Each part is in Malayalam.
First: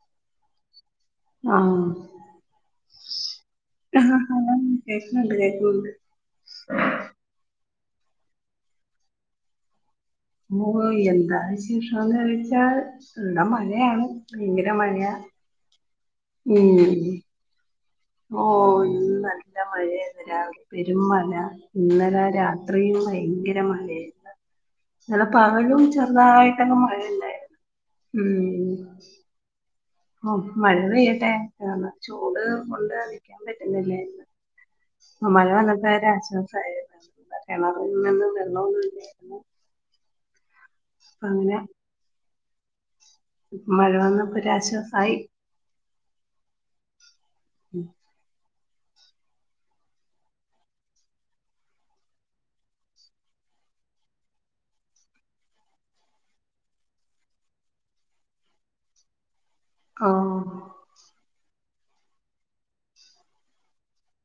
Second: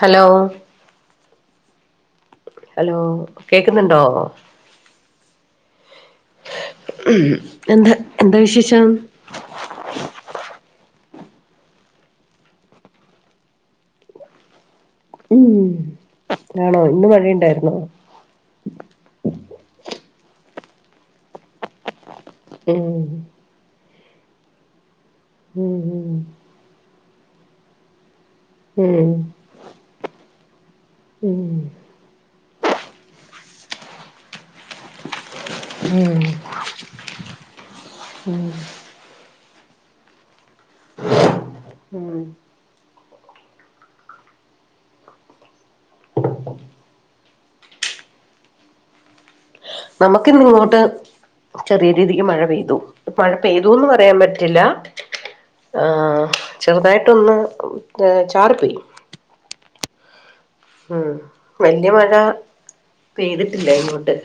ഹലോ ആഹ് ഹലോ കേക്കുന്നുണ്ടോ ഉണ്ട്േ ഉണ്ട് [unintelligible] ഉം എന്താ എന്താ വിശേഷം ഓ എന്താവിശേഷംന്ന് ചോദിച്ചാൽ ഇവിടെ മഴയാണ് മഴയാ ഉം ആണോ ഉം ഇന്ന് മഴയുണ്ടായിരുന്നോ ഓ ഇന്ന് നല്ല മഴയായിരുന്നു രാവിലെ പെരുമഴ ഇന്നലെ രാത്രിയും ഉം ഭയങ്കര മഴയാരുന്നു ചില ഉം പകലും ചെറുതായിട്ടൊക്കെ മഴയല്ല ഉം മഴ പെയ്യട്ടെ ഉം ചൂട് കൊണ്ട് നിക്കാൻ പറ്റുന്നില്ലേന്ന് [unintelligible] മഴ വന്നപ്പോ ഒരു ഉം ആശ്വാസ ആയെന്ന് േണന്ന് ഉം വരണ [unintelligible] ഉം മഴ വന്നപ്പൊരാശ്വാസായി ഉം നമക്കിന്ന് ഇങ്ങോട്ട് ചെറിയ രീതിക്ക് മഴ പെയ്തു മഴ പെയ്തൂന്ന് പറയാൻ പറ്റില്ല ആ ചെറുതായിട്ടൊന്ന് ചാറി പോയി ആഹ ഉം വലിയ മഴ പെയ്തിട്ടില്ല ഇങ്ങോട്ട്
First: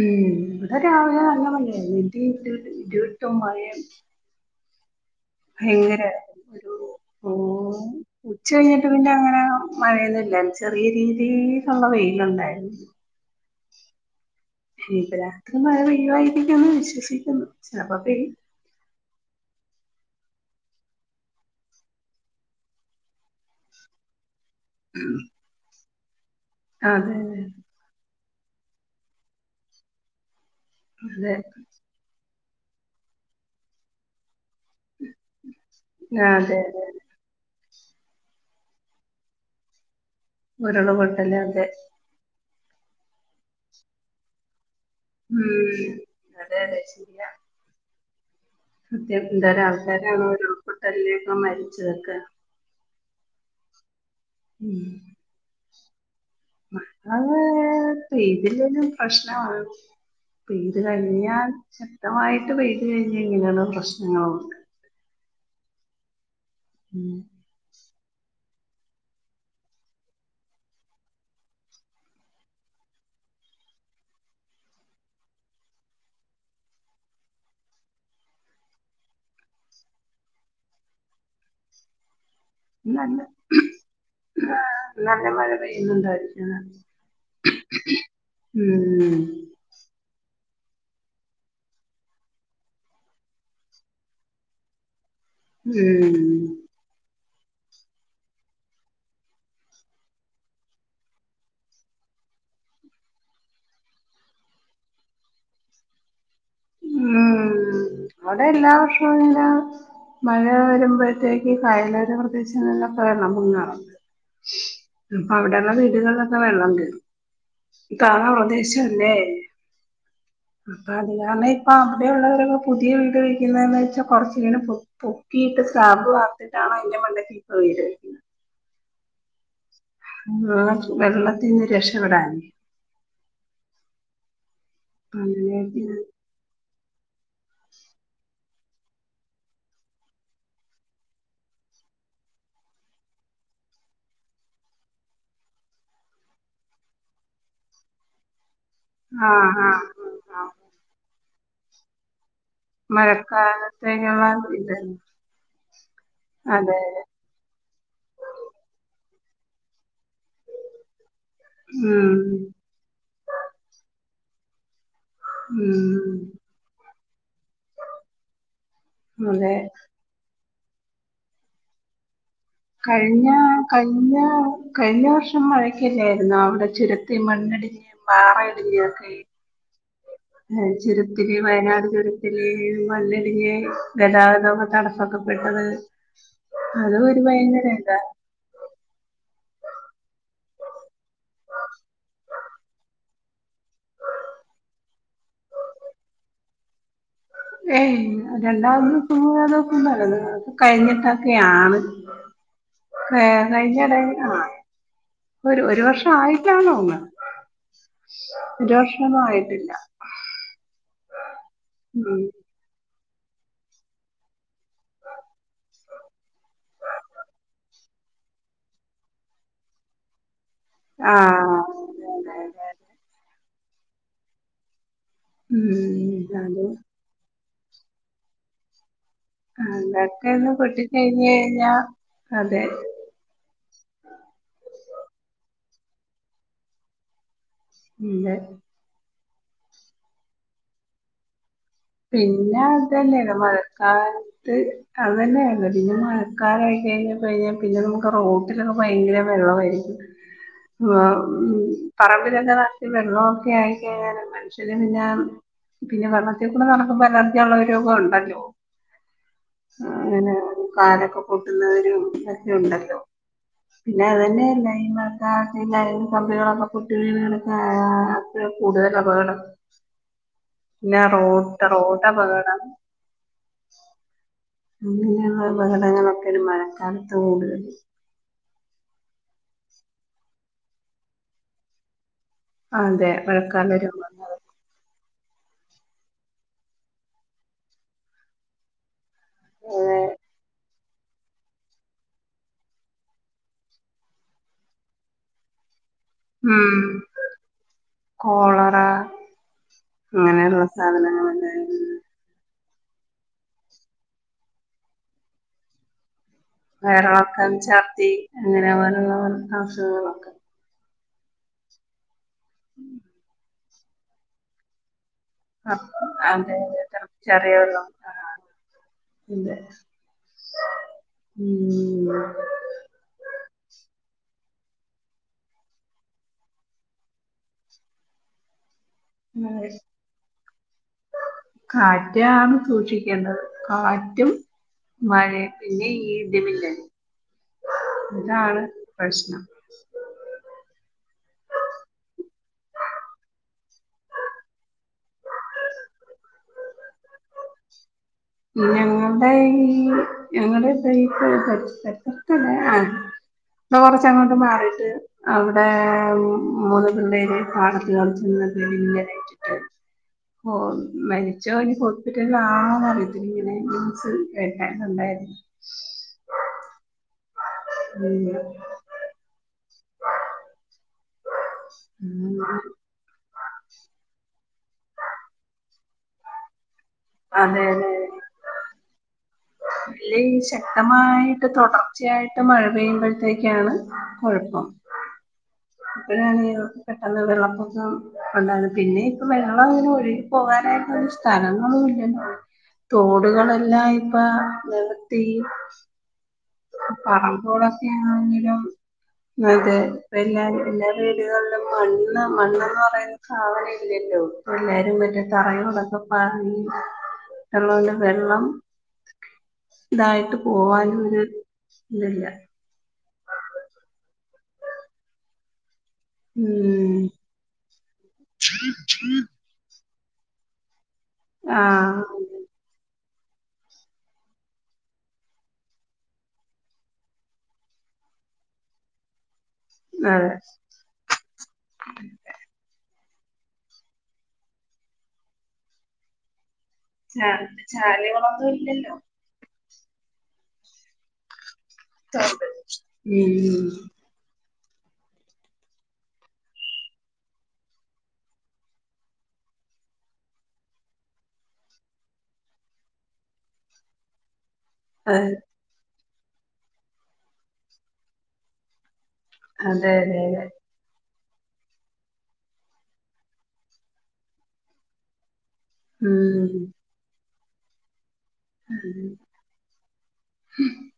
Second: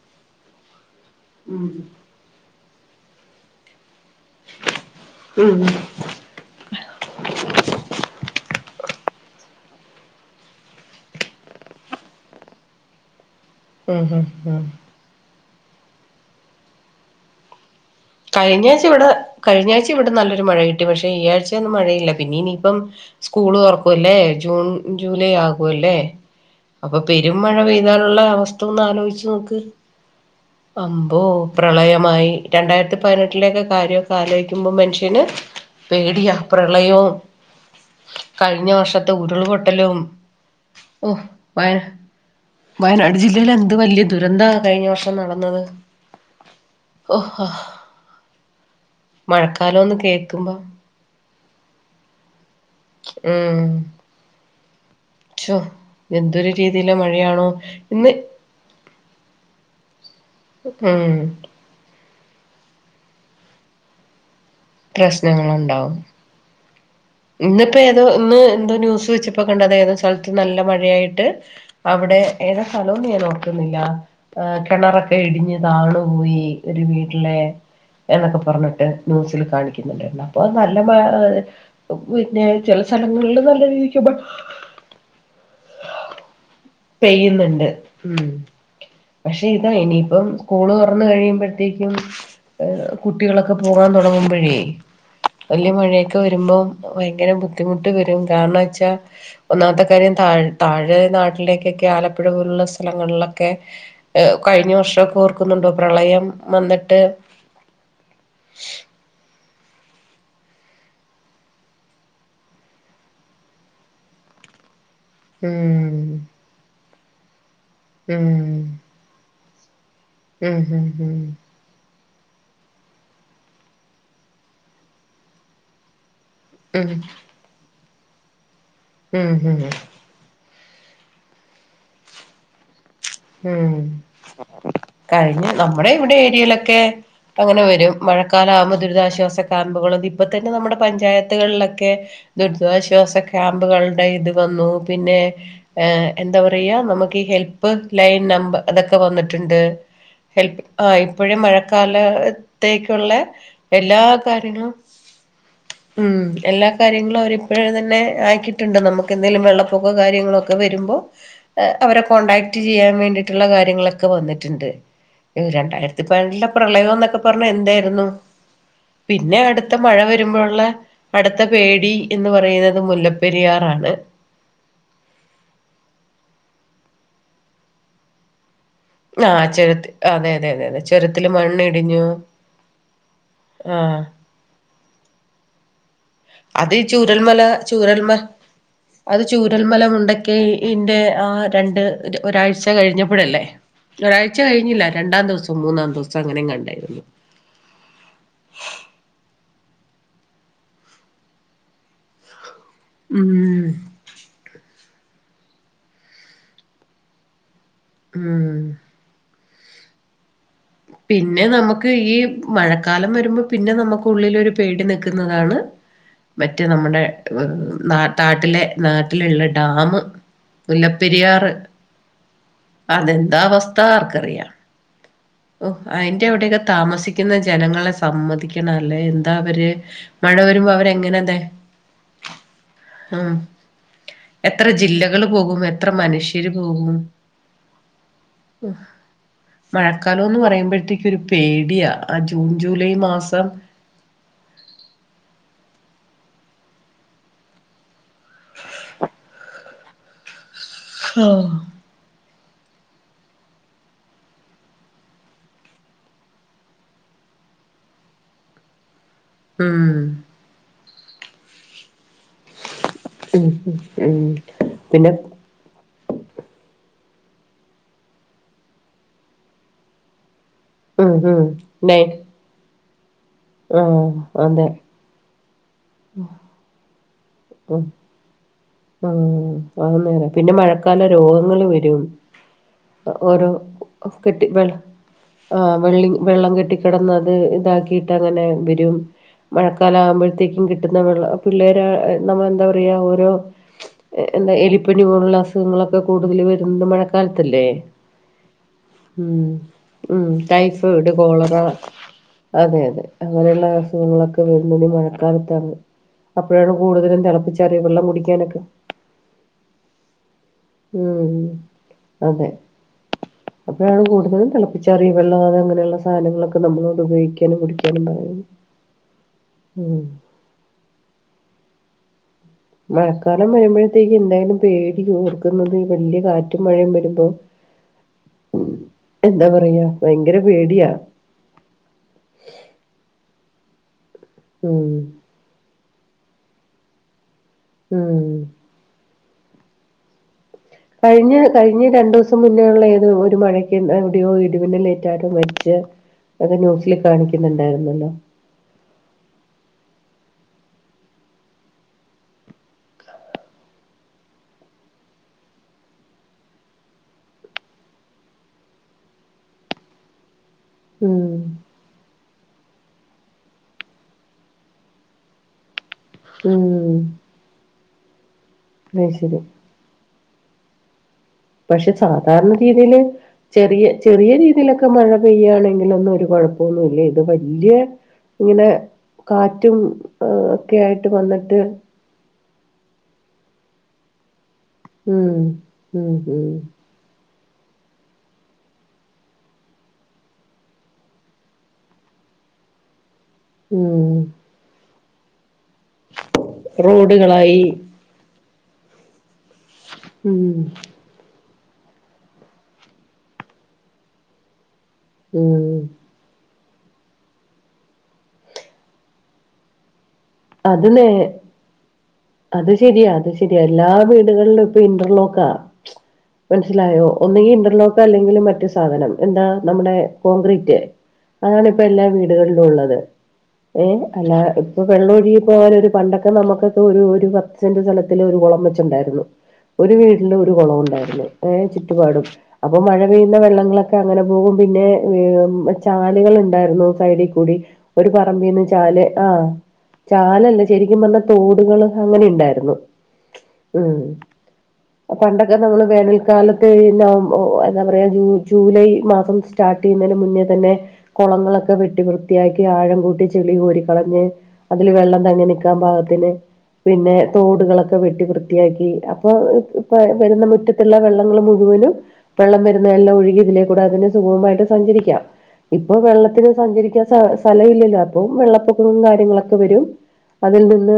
ഉം ഇവിടെ രാവിലെ നല്ല ഉം മഴയാണ് ഇടി ഇടിവെട്ടും മഴയും ഉം ഭയങ്കര ഒരു ഓ ഉച്ച കഴിഞ്ഞിട്ട് പിന്നെ അങ്ങന മഴയൊന്നുമില്ലാരുന്നു ചെറിയ രീതിയില് ഉള്ള വെയിലുണ്ടായിരുന്നു ആം ഹ [unintelligible] ഇനി ഇപ്പ രാത്രി മഴ പെയ്യുവായിരിക്കൂന്ന് വിശ്വസിക്കുന്നു ചിലപ്പോ പെയ്യും കഴിഞ്ഞാഴ്ച്ച ഇവിടെ കഴിഞ്ഞ ആഴ്ച ഇവിടെ നല്ലൊരു മഴ കിട്ടി പക്ഷെ ഈ ആഴ്ച ഒന്നും മഴയില്ല പിന്നെ ഇനിയിപ്പം സ്ക്കൂള് തുറക്കൂവലേ ജൂൺ ജൂലൈ ആകുംല്ലേ അപ്പൊ അതെ പെരുംമഴ പെയ്താലുള്ള ഒന്ന് ആലോചിച്ച് നോക്ക് അംബോ അതെ അതെ പ്രളയമായി രണ്ടായിരത്തി പതിനെട്ടിലൊക്കെ കാര്യമൊക്കെ ആലോചിക്കുമ്പോൾ മനുഷ്യന് പേടിയാ അതെ അതെ പ്രളയവും കഴിഞ്ഞ വർഷത്തെ ഉരുൾപൊട്ടലും ഉരുള ഓ പൊട്ടല്ലേ അതെ വയ വയനാട് ജില്ലയില്ല് എന്ത് വലിയ ദുരന്ത കഴിഞ്ഞ വർഷം നടന്നത് ഉം അതെ അതെ ഓഹ അത്യ എന്തൊരു ആൾക്കാരാണ് കേൾക്കുമ്പോ ഉരുൾപൊട്ടലൊക്കെ മരിച്ചതൊക്കെ ഉം ഉ ശോ എന്തൊരു രീതിയിലെ അ മഴയാണോ ഇന്ന് രീതിൽന്ന [unintelligible] പ്രശ്നമാണ് ഇത് ഉം കഴിഞ്ഞാൽ ശക്തമായിട്ട് പെയ്ത് കഴിഞ്ഞ ഇങ്ങനെയുള്ള പ്രശ്നങ്ങളുണ്ട് പ്രശ്നങ്ങളുണ്ടാവും ഉം ഇന്നിപ്പ ഇന്ന് എന്തോ ന്യൂസ് വെച്ചപ്പാ കണ്ടത ഏതോ സ്ഥലത്തും നല്ല മഴയായിട്ട് അവിടെ ഏതാ സ്ഥലം ഇന്ന് ഞാൻ ഓർക്കുന്നില്ല ആ കിണറൊക്കെ ഇടിഞ്ഞ് താണുപോയി ഒരു വീട്ടിലെ എന്നൊക്കെ പറഞ്ഞിട്ട് ന്യൂസിൽ കാണിക്കുന്നുണ്ടാരുന്നു അപ്പൊ നല്ല [unintelligible] [unintelligible] ന്നെ ചെല സ്ഥലങ്ങളില് നല്ല രീതിക്കു [inaudible] നല്ല മഴ പെയ്യുന്നുണ്ടായിരിക്കും പെയ്യുന്നുണ്ട്. ഉം. ഉം പക്ഷെ, ഇതാ ഇനിയിപ്പം സ്ക്കൂള് തുറന്ന് കഴിയുമ്പോഴത്തേക്കും, കുട്ടികളൊക്കെ പോകാൻ തുടങ്ങുമ്പോഴേ വലിയ ഉം മഴയൊക്കെ വരുമ്പോ, ഭയങ്കര ബുദ്ധിമുട്ട് വരും. കാരണം ച്ചാൽ, ഒന്നാമത്തെ കാര്യം താഴ് താഴെ നാട്ടിലേക്കൊക്കെ ആലപ്പുഴ പോലുള്ള ഉള്ള സ്ഥലങ്ങളിലൊക്കെ കഴിഞ്ഞ വർഷൊക്കെ ഓർക്കുന്നുണ്ടോ? പ്രളയം വന്നിട്ട് ഉം. അവിടെ എല്ലാ [unintelligible] മഴ വരുമ്പോഴത്തേക്ക് കയലോര പ്രദേശങ്ങളിലൊക്കെ വേണം [unintelligible] അപ്പൊ അവിടെള്ള ഉം വീടുകളിലൊക്കെ വെള്ളം [unintelligible] താന്ന ഉം പ്രദേശല്ലേ! ഉം ഹം ഉം. അവിടെ ഉള്ളവരൊക്കെ പുതിയ വീട് വയ്ക്കുന്നതെങ്ങനെന്ന് വെച്ചാൽ കൊറച്ങ്ങനെ പൊക്കീട്ട് സ്ലാബ് വർത്തിട്ട് [inaudible] ഉം [unintelligible] ന്റെ മണ്ടത്തിൽ പോയത്? ഉം ഹും. ആ. വെള്ളത്തിൽന്ന് രക്ഷപ്പെടാൻ. ഉം. കഴിഞ്ഞ അങ്ങനെ നമ്മുടെ ഇവിടെ ഏരിയയിലൊക്കെ- അങ്ങനെ വരും. മഴക്കാലം ആവുമ്പോ ദുരിതാശ്വാസ ക്യാമ്പുകളും, ഇപ്പൊ തന്നെ നമ്മുടെ പഞ്ചായത്തുകളിലൊക്കെ- ദുരിതാശ്വാസ ക്യാമ്പുകളുടെ ഇത് വന്നു പിന്നെ, എന്താ പറയാ [unintelligible] ഓക്കെ. ഹെൽപ്പ്. ലൈൻ നമ്പർ അതൊക്കെ ആഹ് വന്നിട്ടുണ്ട്. ആഹ് ഹെൽപ് ആ ഇപ്പോഴും മഴക്കാല ത്തേക്കുള്ള എല്ലാ മഴക്കാലത്തേക്കുള്ള കാര്യങ്ങളും. ഇത് ഉം. എല്ലാ അതെ കാര്യങ്ങളും അവരിപ്പോയെ തന്നെ ആക്കിയിട്ടുണ്ട് നമുക്ക്. എന്തങ്കിലും വെള്ളപ്പൊക്കോ കാര്യങ്ങളൊക്കെ വരുമ്പോൾ അവരെ ഉം കോണ്ടടാക്ട്- ചെയ്യാൻ വേണ്ടിട്ടുള്ള കാര്യങ്ങളൊക്കെ വന്നിട്ടുണ്ട്. രണ്ടായിരത്തി പയ്നെട്ടിലെ ഉം പ്രളയംന്നൊക്കെ പറഞ്ഞ എന്തായിരുന്നു!. പിന്നെ, അതെ അടുത്ത മഴ വരുമ്പോ ഉള്ളെ അടുത്ത പേടി എന്ന് പറയുന്നത് കഴിഞ്ഞ, മുല്ലപ്പെരിയാറാണ് കഴിഞ്ഞ, കഴിഞ്ഞ വർഷം മഴക്കല്ലായിരുന്നോ അവിടെ? ചുരത്തി മണ്ണിടിഞ് പാറ [unintelligible] ആ ചേർത്ത്. ചുരത്തില്, വയനാട് ചുരത്തില് മണ്ണിടിഞ് ആ ഗതാഗതം തടസ്സൊക്കെപ്പെട്ടത്. അത് ചൂരൽമല, ചൂരൽമ അത്- ചൂരൽമല, മുണ്ടക്കൈ ഇന്റെ ആ രണ്ട് ഒരാഴ്ച കഴിഞ്ഞപ്പോഴല്ലേ? ഒരാഴ്ച കഴിഞ്ഞില്ല, രണ്ടാം ദിവസം, മൂന്നാം ദിവസം അങ്ങനെ എങ്ങാണ്ടായിരുന്നു. ഏയ്, [unintelligible] കഴിഞ്ഞിട്ടൊക്കെയാണ്. [unintelligible] ഏ [unintelligible] ഉം ഒരു ഒരു വർഷ ആയിട്ടാണോ ഒന്ന്? ഉം ഒരു വർഷം ഒന്നും ആയിട്ട [inaudible] ഇല്ല. പിന്നെ നമുക്ക് ഈ മഴ മഴക്കാലം വരുമ്പോ, പിന്നെ നമുക്ക് ഉള്ളിൽ ഒരു പേടി നൽക്കുന്നതാണ് [inaudible] മറ്റെ നമ്മുടെ ർ ന നാട്ടിലെ, നാട്ടിലുള്ള ഡാമ്. മുല്ലപ്പെരിയാറ്, ആഹ് അതെ അതെ അതെ അതെന്താ അവസ്ഥ? ആർക്കറിയാം!. ഓ, അയിന്റെ അവിടെയൊക്കെ അതെ. ഉം അത് താമസിക്കുന്ന ജനങ്ങളെ സമ്മതിക്കണം അല്ലേ? [unintelligible] അവര്. അതൊക്കെ മഴ ഒന്ന് വരുമ്പോ പൊട്ടിക്കഴിഞ്ഞ് അവരെങ്ങനെ കഴിഞ്ഞാ അതെ [unintelligible] എത്ര ജില്ലകള് പോകും? എത്ര മനുഷ്യര് പോകും? [unintelligible] മഴക്കാലം എന്ന് പറയുമ്പോഴത്തേക്ക് ഒരു പേടി. പിന്നെ അതന്നെയാണ്. മഴക്കാലത്ത് അത് തന്നെയാണ്. പിന്നെ മഴക്കാലായി കഴിഞ്ഞാൽ [unintelligible] പിന്നെ നമുക്ക് റോട്ടിലൊക്കെ ഭയങ്കര വെള്ളംമായിരിക്കും. ആ ആഹ് പറമ്പിൽ ക്കെ വെള്ളൊക്കെ ആയിഴിഞ്ഞാലും മനുഷ്യന് പിന്ന പിന്നെ വെള്ള നടക്കുമ്പോൾ അലലർജി ഉള്ള രോഗം ഉണ്ടല്ലോ ഉം അങ്ങനെ കാടൊക്കെ കൂട്ടുന്നവര ഉണ്ടല്ലോ ഉം ഉം പിന്നെ ഉം അതെന്നെ. പിന്നെ [unintelligible] [unintelligible] ആ കൂടുതൽ അബകടം ഉം ഉം റോട്ട റോട്ട പകടാ ആ. [unintelligible] പകടങ്ങളൊക്കേണ് മഴക്കാലത്ത് കൂടുതൽ ആ ആന്നേരം പിന്നെ മഴക്കാല രോഗങ്ങള് വരും. അതെ ഓരോ മഴക്കാലം വരുമ്പോ കെട്ടി വേള. ആ വെള്ളി വെള്ളം കെട്ടിക്കെടന്നത് ഇതാക്കിയിട്ട് അങ്ങനെ വരും. മഴക്കാല അതെ ആകുമ്പോഴത്തേക്കും കിട്ടുന്നവെള്ള പിള്ളേർ നമ്മള എന്താ പറയാ ഓരോ എന്താ എലിപ്പനി പോലുള്ള അസുഖങ്ങളൊക്കെ കൂടുതൽ ഉം വരുന്നത് മഴക്കാലത്തല്ലേ കോളറ ഉം. ഉം അങ്ങനെയുള്ള ടൈഫോയിഡ് സാധനങ്ങളൊക്കെ കോളറ. അതെ അതെ അങ്ങനെയുള്ള അസുഖങ്ങളൊക്കെ വരുന്നത് മഴക്കാലത്താണ്. അപ്പോഴാണ് കൂടുതലും വയറിളക്കം തിളപ്പിച്ചറിയ വെള്ളം ഛർദി കുടിക്കാനൊക്കെ [unintelligible] അസുഖങ്ങളൊക്കെ. ഉം അതെ. [inaudible] അപ്പഴാണ് കൂടുതലും തിളപ്പിച്ചാറിയ വെള്ളം അതം അങ്ങനെയുള്ള അപ്പൊ അതെ സാധനങ്ങളൊക്കെ അതെ നമ്മളോട് തിളപ്പിച്ചാറിയ പയോഗിക്കാനും വെള്ളം കുടിക്കാനും ആ, പറയയുന്നത്. [inaudible] മഴക്കാലം വരുമ്പോഴത്തേക്ക് എന്തായാലും പേടി ഓർക്കുന്നത് വല്ല്യ കാറ്റും മഴയും വരുമ്പോ. എന്താ അ പറയാ ഭയങ്കര പേടിയാ കാറ്റാണ് സൂക്ഷിക്കേണ്ടത്. കാറ്റും ഉം മഴ പിന്നെ ഈ. ഉം ഇതാണ് പ്രശ്നം. കഴിഞ്ഞ കഴിഞ്ഞ രണ്ടുദിവസം മുന്നേള്ള ഏത് ഒരു മഴയ്ക്ക് എവിടെയോ ഇടിമിന്ന ലേറ്റ ആരൊ മരിച്ച്. അത് ന്യൂസില് കാണിക്കുന്നുണ്ടായിര്ന്നല്ലോ. ഞങ്ങളുടേയ് ഞങ്ങള്. [unintelligible] ഇടെ കൊറച്ചങ്ങോട്ട് മാറിട്ട് അവിടേ മൂന്ന് പിള്ളേര് പാടത്ത് കളിച്ച് ഉം മരിച്ചോ ഇനി ഹോസ്പിറ്റലിആണോ ങ്ങനെന്യൂസ് എട്ടായി കണ്ടായിരുന്നു. ഉം. ഉം. അ ശരി. പക്ഷെ സാധാരണ രീതിൽ ചെറിയ ചെറിയ രീതിയിലൊക്കെ മഴ പെയ്യാണെങ്കിൽ ഒന്നു ഒരു കൊഴ ന്നല്ലേ ഇത് അതെ വല്ല്യയ ഇങ്ങനെ കാറ്റും ഇല്ല ആ, ഒക്കെ ആയിട്ട് ശക്തമായിട്ട് വന്നിട്ട് തുടർച്ചയായിട്ട് മഴ പെയ്യുമ്പോഴത്തേക്കാണ് കുഴപ്പം. ഉം. ഉം പ്പഴാണ് ഉം പെട്ടെന്ന് വെള്ളപ്പൊക്കം ഉണ്ട പിന്നെ ഇപ്പ വെള്ളം അങ്ങനെ ഒഴുകി പോകാനായിട്ട സ്ഥലങ്ങളും ഇല്ലല്ലോ. തോടുകളെല്ലാം ഇപ്പ ഉം നിർത്തി. റോഡുകളായി പറമ്പോളൊക്കെ ആണെങ്കിലും. അതെ എല്ലാ ഉം എല്ലാ വീടുകളിലും മണ്ണ് മണ്ണെന്ന് പറയുന്ന സാധനം യില്ലല്ലോ. എല്ലരും മറ്റ ഉം തറയോടൊക്കെ പറന്ന് [unintelligible] വെള്ളം ഇതായിട്ട് അത് പോവാൻ ഒരു ഇല്ലല്ല. ശരി അത് ശരിയാ എല്ലാ വീടുകളിലും ഇപ്പൊ ഇന്റർലോക്കാ ഉം മനസ്സിലായോ ഒന്നെങ്കി ഇന്റർലോക്ക് അല്ലെങ്കിലിൽ മറ്റേ സാധനം എന്താ നമ്മുടെ കോൺക്രേറ്റ് അതാണ് ഇപ്പോ ആഹ് എല്ലാ വീടുകളിലും ഉള്ളത്. ഏ അല്ല ഇപ്പൊ വെള്ള പോകൻ ഒരു പണ്ടൊക്കെ നമുക്കൊക്കെ ഒരു ഒരു പത്ത് സെന്റ് സ്ഥലത്തില് ഒരു കുളം വെച്ചുണ്ടായിരുന്നു ഒരു അതെ വീട്ടില് ഒരു കുളവും ഉണ്ടായിരുന്നു ഏ ചുറ്റുപാടും അപ്പൊ മഴ വെള്ളങ്ങളൊക്കെ അങ്ങനെ പോവും പിന്നെ ചാലുകൾ ഇ ണ്ടായിരുന്നു സൈഡിൽ കൂടി ഒരു ചാലുകളൊന്നും പറമ്പിന്ന് ഇല്ലല്ലോ ചാല് ആ ചാലല്ല ശരിക്കും പറഞ്ഞാ തോടുകൾ അങ്ങനെ ഇണ്ടായിരുന്നു ഉം ഉം പണ്ടൊക്കെ നമ്മള് വേനൽക്കാലത്ത് നവ എന്താ പറയാ ജൂലൈ മാസം സ്റ്റാർട്ട് കട്ടിയുന്നതിന് മുന്നേ തന്നെ കുളങ്ങളൊക്കെ വെട്ടി വൃത്തിയാക്കി ആഴം കൂട്ടി ചെളി കോരിക്കളഞ്ഞ് അതില് വെള്ളം അതെ തങ്ങി നിക്കാൻ പാകത്തിന് പിന്നെ തോടുകളൊക്കെ വെട്ടി വൃത്തിയാക്കി അതെ ഇപ്പം അതെ വരുന്ന അതെ മുറ്റത്തുള്ള വെള്ളം മുഴുവനും വെള്ളം വരുന്നത് എല്ലാം ഒഴുകി ഇതിലേ കൂടെ അതിന് സുഗമമായിട്ട് സഞ്ചരിക്കാം ഇപ്പൊ വെള്ളത്തിന് ഉം സഞ്ചരിക്കൻ സ്ഥല ഇല്ലല്ലോ അപ്പം വെള്ളപ്പൊക്കും കാര്യങ്ങളൊക്കെ ര അതിൽ നിന്ന്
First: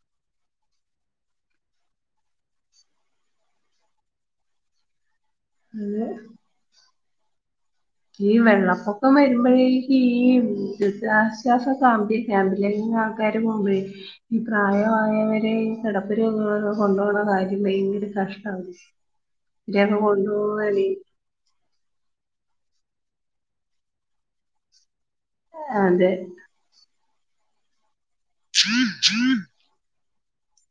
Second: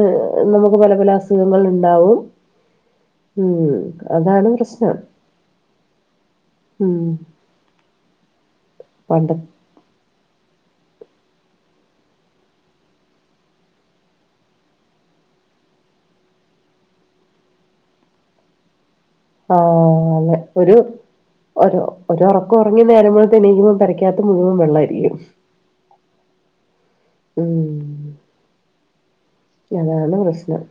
നമുക്ക് പല പല അസുഖങ്ങൾ ഇണ്ടാവും ഉം അതാണ് പ്രശ്നം അതെ ഉം ഈ വെള്ളപ്പൊക്കം പണ്ട വരുമ്പോഴേക്ക് ഈ ദുരിതാശ്വാസ ക്യാമ്പിലെ ആൾക്കാർ മുമ്പേ ഈ പ്രായമായവരെ കിടപ്പ് രോഗികളെ കൊണ്ടു പോകണ കാര്യം ഭയങ്കര കഷ്ട ണ് ആ അതെ ഒരു ഉറപ്പ് ക്കേ ഉറങ്ങി നേരം വെളുത്തു എണീക്കുമ്പോ പെരക്കകത്ത് മുഴുവൻ വെള്ളം ആയിരിക്കും അതെ ഉം [inaudible] അതാണ് പ്രശ്നം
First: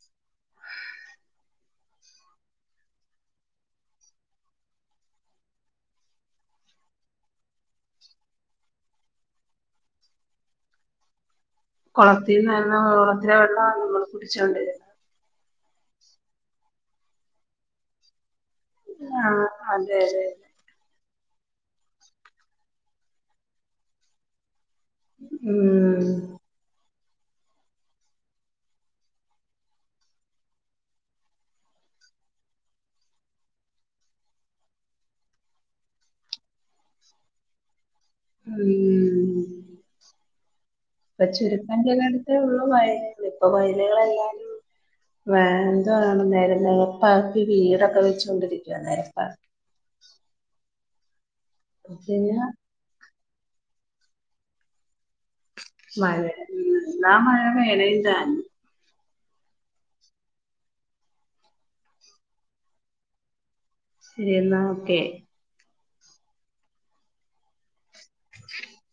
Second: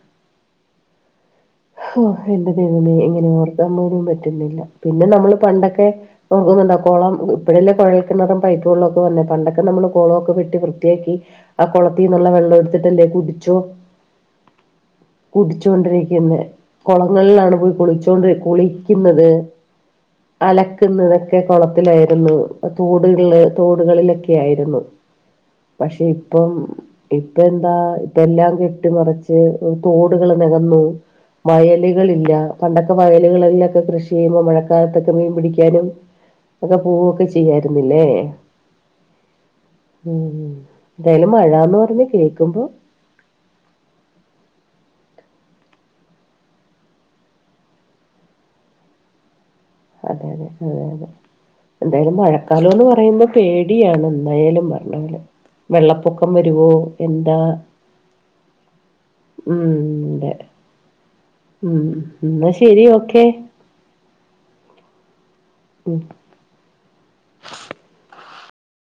എന്റെ ദൈവമേ എങ്ങനെ ഓർത്താൻ പോലും പറ്റുന്നില്ല പിന്നെ നമ്മള് പണ്ടൊക്കെ ഓ കൊളം ഇപ്പഴല്ലേ കുഴൽക്കിണറും പൈപ്പ് വെളളം ഒക്കെ വന്നേ പണ്ടൊക്കെ നമ്മള് കൊളമൊക്കെ വെട്ടി വൃത്തിയാക്കി ആ കുളത്തിന്നുള്ള വെള്ളം കുളത്തിന്നാണ് എടുത്തിട്ടല്ലേ കുളത്തിലെ കുടിച്ചോ വെള്ളമാണ് നമ്മൾ കുടിച്ചോണ്ടിരുന്നത് കുടിച്ചുകൊണ്ടിരിക്കുന്നത് കുളങ്ങളിലാണ് പോയി കുളിച്ചോണ്ട് കുളിക്കുന്നത് ആഹ് അതെ അതെ അലക്കുന്നത് ക്കെ ഒക്കെ കുളത്തിലായിരുന്നു തോടില് തോടുകളിലൊക്കെ ആയിരുന്നു ഉം പക്ഷെ ഇപ്പം ഇപ്പ എന്താ ഇപ്പ എല്ലാം കെട്ടി മറച്ച് തോടുകൾ നികന്നു വയലുകളില്ല പണ്ടൊക്കെ വയലുകളിലൊക്കെ കൃഷി ചെയ്യുമ്പോ മഴക്കാലത്തൊക്കെ മീൻ പിടിക്കാനും എക്കെ പോവൊക്കെ ചെയ്യായിരുന്നു ഉം ഉം ഇപ്പ എന്തായാലും മഴന്ന് ചുരുക്കന്റെ പറഞ്ഞ് ചെലടത്തെ ഉള്ളൂ കേൾക്കുമ്പോ വയലുകൾ ഇപ്പ വയലുകൾ എല്ലാം വേന്തണ നേരം നേപ്പ വീടൊക്കെ വെച്ച കൊണ്ടിരിക്കവാ നേരപ്പ അതെ അതെ അതെ അതെ എന്തായാലും പിന്നെ മഴക്കാലംന്ന് പറയുമ്പം പേടിയാണ് എന്നായാലും വരണവല്ലോ മഴ വെള്ളപ്പൊക്കം വരുവോ എന്നാ എന്താ മഴ വേണേം താനും ഉം ഉം എന്ന ശരി ഓക്കെ ശരി എന്നാ ഓക്കെ ഉം [unintelligible]